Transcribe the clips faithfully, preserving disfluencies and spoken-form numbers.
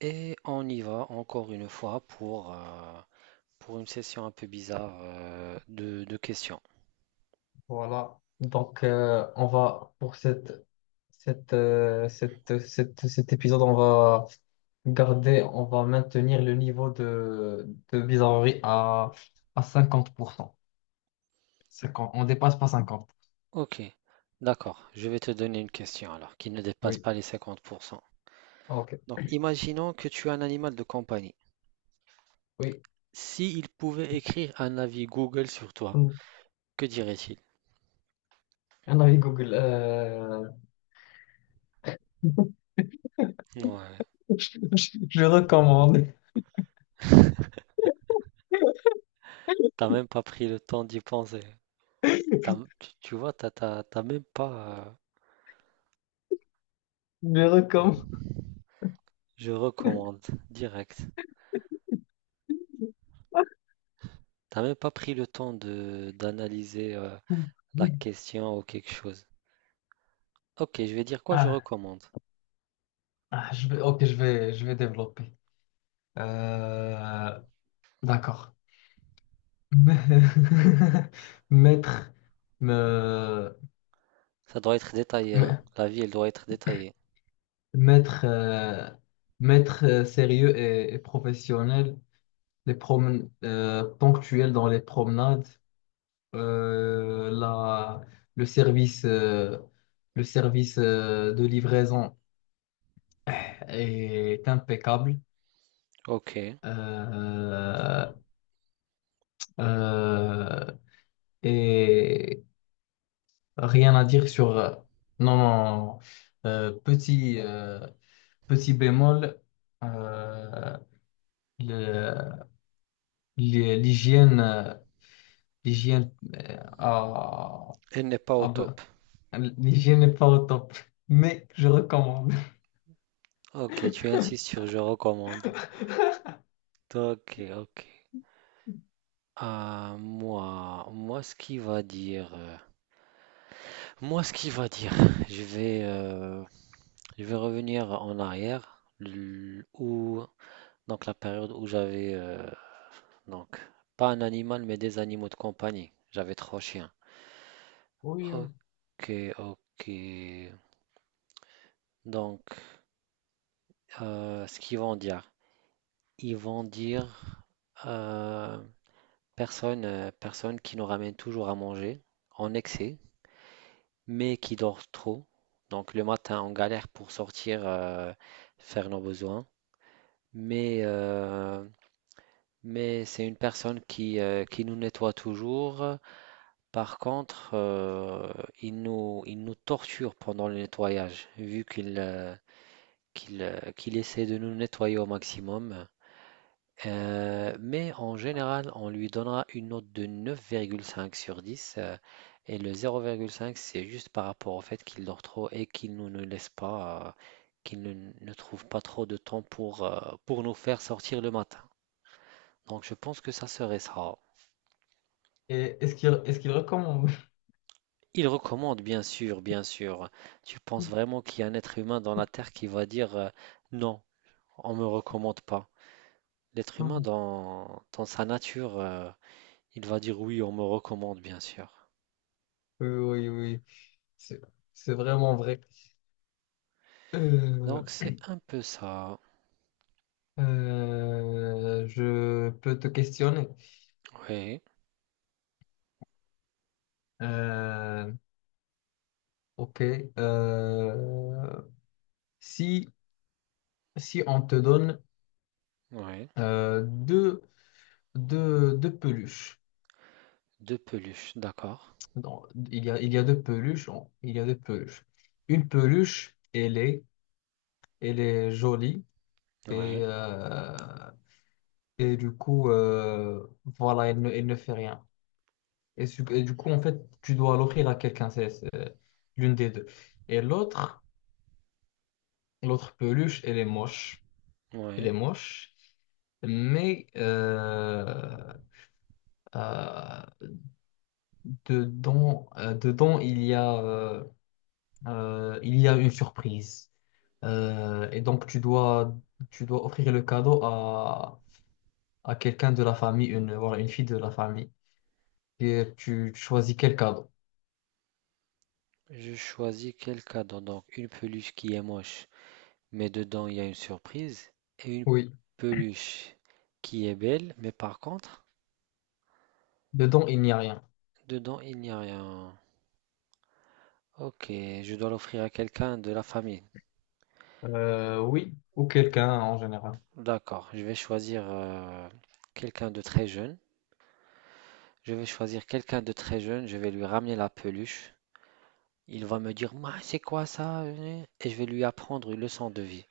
Et on y va encore une fois pour, euh, pour une session un peu bizarre euh, de, de questions. Voilà. Donc, euh, on va, pour cette, cette, euh, cette, cette- cet épisode, on va garder, on va maintenir le niveau de, de bizarrerie à, à cinquante pour cent. Cinquante. On dépasse pas cinquante. Ok, d'accord. Je vais te donner une question alors qui ne dépasse Oui. pas les cinquante pour cent. Ok. Donc, imaginons que tu es un animal de compagnie. Oui. S'il pouvait écrire un avis Google sur toi, Mm. que dirait-il? Un avis Google. euh, Ouais, je, je recommande. t'as même pas pris le temps d'y penser. T'as- tu, tu vois, t'as, t'as- t'as même pas. euh, Je recommande. Je recommande direct. T'as même pas pris le temps de d'analyser euh, la question ou quelque chose. Ok, je vais dire quoi je Ah, recommande. ah, je vais, ok, je vais, je vais développer. Euh, d'accord. mettre me- Ça doit être détaillé, hein. me- La vie, elle doit être détaillée. mettre euh, maître euh, sérieux et, et professionnel, les promen euh, ponctuels dans les promenades, euh, la, le service, euh, le service euh, de livraison est impeccable. Ok. Elle Euh, euh, et rien à dire sur, non, non, non. Euh, petit. euh, Petit bémol, euh, le- l'hy- l'hygiène, euh, l'hygiène, euh, ah, n'est pas au ah ben, top. l'hygiène n'est pas au top, mais je recommande. Ok, tu insistes sur je recommande. Ok, ok. Ah, moi, moi, ce qui va dire, euh, moi, ce qui va dire, je vais, euh, je vais revenir en arrière, l- où, donc la période où j'avais, euh, donc, pas un animal, mais des animaux de compagnie. J'avais trois chiens. Oui, oui. Ok, ok. Donc, Euh, ce qu'ils vont dire. Ils vont dire euh, personne, euh, personne qui nous ramène toujours à manger en excès, mais qui dort trop. Donc le matin, on galère pour sortir, euh, faire nos besoins. Mais, euh, mais c'est une personne qui, euh, qui nous nettoie toujours. Par contre, euh, il nous, il nous torture pendant le nettoyage, vu qu'il euh, qu'il, euh, qu'il essaie de nous nettoyer au maximum. Heu, mais en général, on lui donnera une note de neuf virgule cinq sur dix, heu, et le zéro virgule cinq, c'est juste par rapport au fait qu'il dort trop et qu'il ne nous ne laisse pas, heu, qu'il ne ne trouve pas trop de temps pour, heu, pour nous faire sortir le matin. Donc je pense que ça serait ça. Et est-ce qu'il est-ce qu'il recommande? Il recommande bien sûr, bien sûr. Tu penses vraiment qu'il y a un être humain dans la terre qui va dire, heu: «Non, on me recommande pas». L'être Ah. humain dans dans sa nature, heu, il va dire: «Oui, on me recommande», bien sûr. Oui, oui, oui, c'est c'est vraiment vrai. Euh, Donc c'est un peu ça. euh, je peux te questionner. Oui, Euh, ok. euh, si, Si on te donne oui. euh, deux. deux, deux peluches. Deux peluches, d'accord. Non, il y a, il y a deux peluches. On- il y a deux peluches. Une peluche, elle est, elle est jolie et, Oui, euh, et du coup, euh, voilà, elle ne, elle ne fait rien. Et, su- et du coup, en fait, tu dois l'offrir à quelqu'un, c'est c'est l'une des deux. Et l'autre, l'autre peluche, elle est moche. Elle est oui. moche. Mais euh, euh, dedans, euh, dedans, il y a, euh, Euh, il y a une surprise. Euh, et donc, tu dois, tu dois offrir le cadeau à, à quelqu'un de la famille, une, voilà, une fille de la famille. Et tu choisis quel cadeau. Je choisis quel cadeau? Donc une peluche qui est moche, mais dedans il y a une surprise, et une Oui. peluche qui est belle, mais par contre, Dedans, il n'y a rien. dedans il n'y a rien. Ok, je dois l'offrir à quelqu'un de la famille. Euh, oui, ou quelqu'un en général. D'accord, je vais choisir euh, quelqu'un de très jeune. Je vais choisir quelqu'un de très jeune, je vais lui ramener la peluche. Il va me dire: «Ma, c'est quoi ça?» euh?» et je vais lui apprendre une leçon de vie.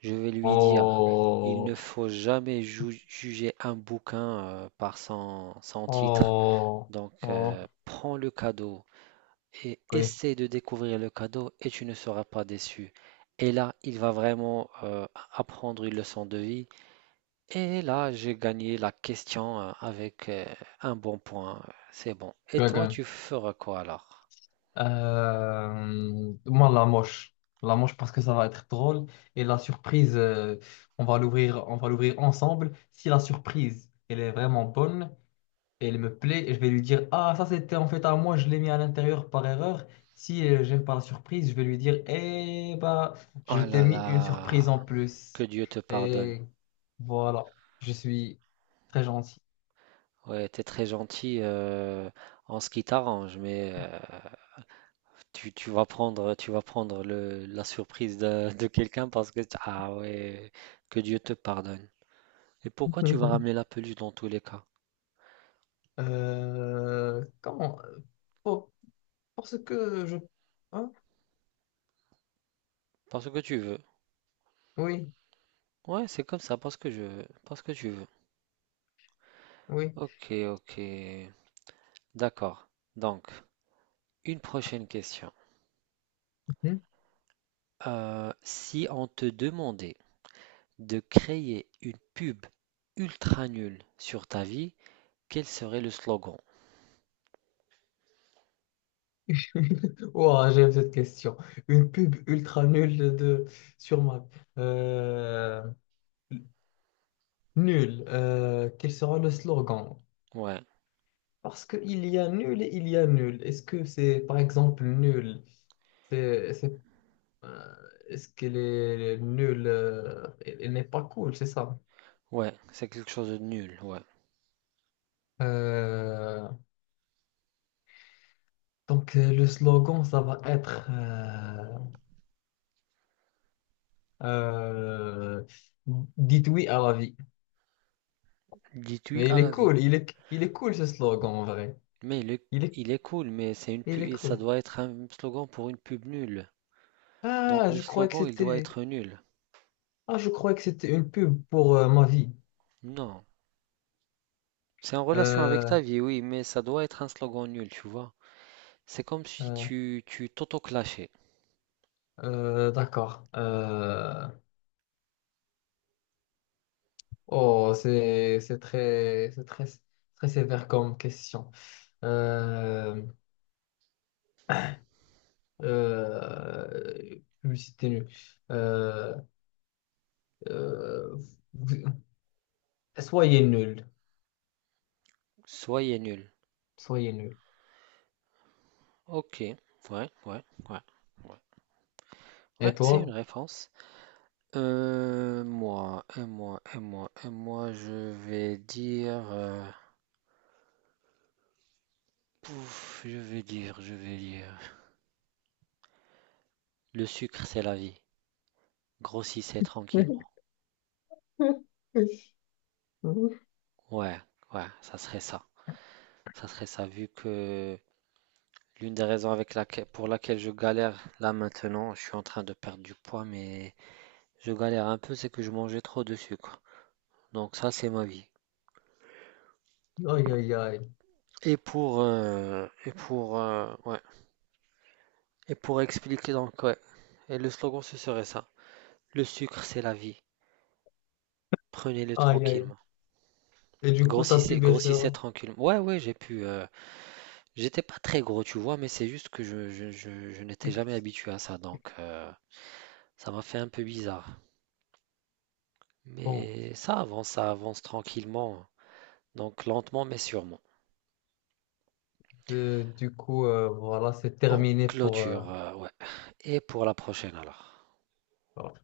Je vais lui dire: «Il Oh, ne faut jamais ju- juger un bouquin euh, par son, son titre. oh, Donc, euh, oh, prends le cadeau et oui, essaie de découvrir le cadeau et tu ne seras pas déçu.» Et là, il va vraiment euh, apprendre une leçon de vie. Et là, j'ai gagné la question euh, avec euh, un bon point. C'est bon. Et tu as toi, gagné. tu feras quoi alors? Euh, moi, la moche. La moche parce que ça va être drôle. Et la surprise, euh, on va l'ouvrir, on va l'ouvrir ensemble. Si la surprise, elle est vraiment bonne, elle me plaît, je vais lui dire: «Ah, ça c'était en fait à moi, je l'ai mis à l'intérieur par erreur.» Si euh, j'aime pas la surprise, je vais lui dire: «Eh bah, Oh je t'ai là mis une surprise en là. Que plus.» Dieu te pardonne. Et voilà, je suis très gentil. Ouais, t'es très gentil euh, en ce qui t'arrange, mais euh, tu, tu vas prendre, tu vas prendre le, la surprise de, de quelqu'un parce que, ah ouais, que Dieu te pardonne. Et pourquoi tu vas ramener la peluche dans tous les cas? Euh, comment? euh, Pour- Parce que je... hein. Parce que tu veux. Oui, Ouais, c'est comme ça, parce que je veux, parce que tu veux. oui. Ok, ok. D'accord. Donc, une prochaine question. Mhm. Euh, si on te demandait de créer une pub ultra nulle sur ta vie, quel serait le slogan? Ouah, j'aime cette question. Une pub ultra nulle de sur Mac. Euh, Nul. Euh, quel sera le slogan? Ouais, Parce qu'il y a nul et il y a nul. Est-ce que c'est, par exemple, nul? C'est, c'est, euh, Est-ce qu'elle est nulle? Euh, elle elle n'est pas cool, c'est ça. ouais, c'est quelque chose de nul, ouais. Euh, donc euh, le slogan, ça va être, euh, euh, dites oui à la vie. Détruis Mais à il est la vie. cool, il est, il est cool ce slogan en vrai. Mais il est, Il est, il est cool, mais c'est une il pub, est ça cool. doit être un slogan pour une pub nulle. Donc Ah, le je croyais que slogan, il doit c'était, être nul. ah, je croyais que c'était une pub pour euh, ma vie. Non. C'est en relation avec Euh, ta vie, oui, mais ça doit être un slogan nul, tu vois. C'est comme si euh, tu, tu t'auto-clashais. euh, d'accord. Euh, oh, c'est, c'est très, c'est très, très sévère comme question. Euh, euh, Publicité nulle. Euh, euh, vous- Soyez nul, Soyez nul. soyez nul. Ok. Ouais, ouais, ouais, ouais. Ouais, Et c'est une toi? réponse. Euh, moi, et moi, et moi, et moi, je vais dire... euh, Pouf, je vais dire, je vais dire. Le sucre, c'est la vie. Grossissez tranquillement. Ouais, ouais, ça serait ça. Ça serait ça, vu que l'une des raisons avec laquelle, pour laquelle je galère là maintenant, je suis en train de perdre du poids, mais je galère un peu, c'est que je mangeais trop de sucre. Donc ça, c'est ma vie. Aïe, aïe, aïe. Et pour, euh, et pour, euh, ouais. Et pour expliquer donc, ouais. Et le slogan, ce serait ça. Le sucre, c'est la vie. Prenez-le Aïe, aïe. tranquillement. Et du coup, t'as pu Grossissez, baisser, grossissez hein. tranquillement. Ouais, ouais, j'ai pu, euh, J'étais pas très gros, tu vois, mais c'est juste que je, je- je- je n'étais jamais habitué à ça, donc euh, ça m'a fait un peu bizarre. Bon, Mais ça avance, ça avance tranquillement, donc lentement mais sûrement. euh, du coup, euh, voilà, c'est En terminé pour. Euh, clôture, euh, ouais. Et pour la prochaine alors. Voilà.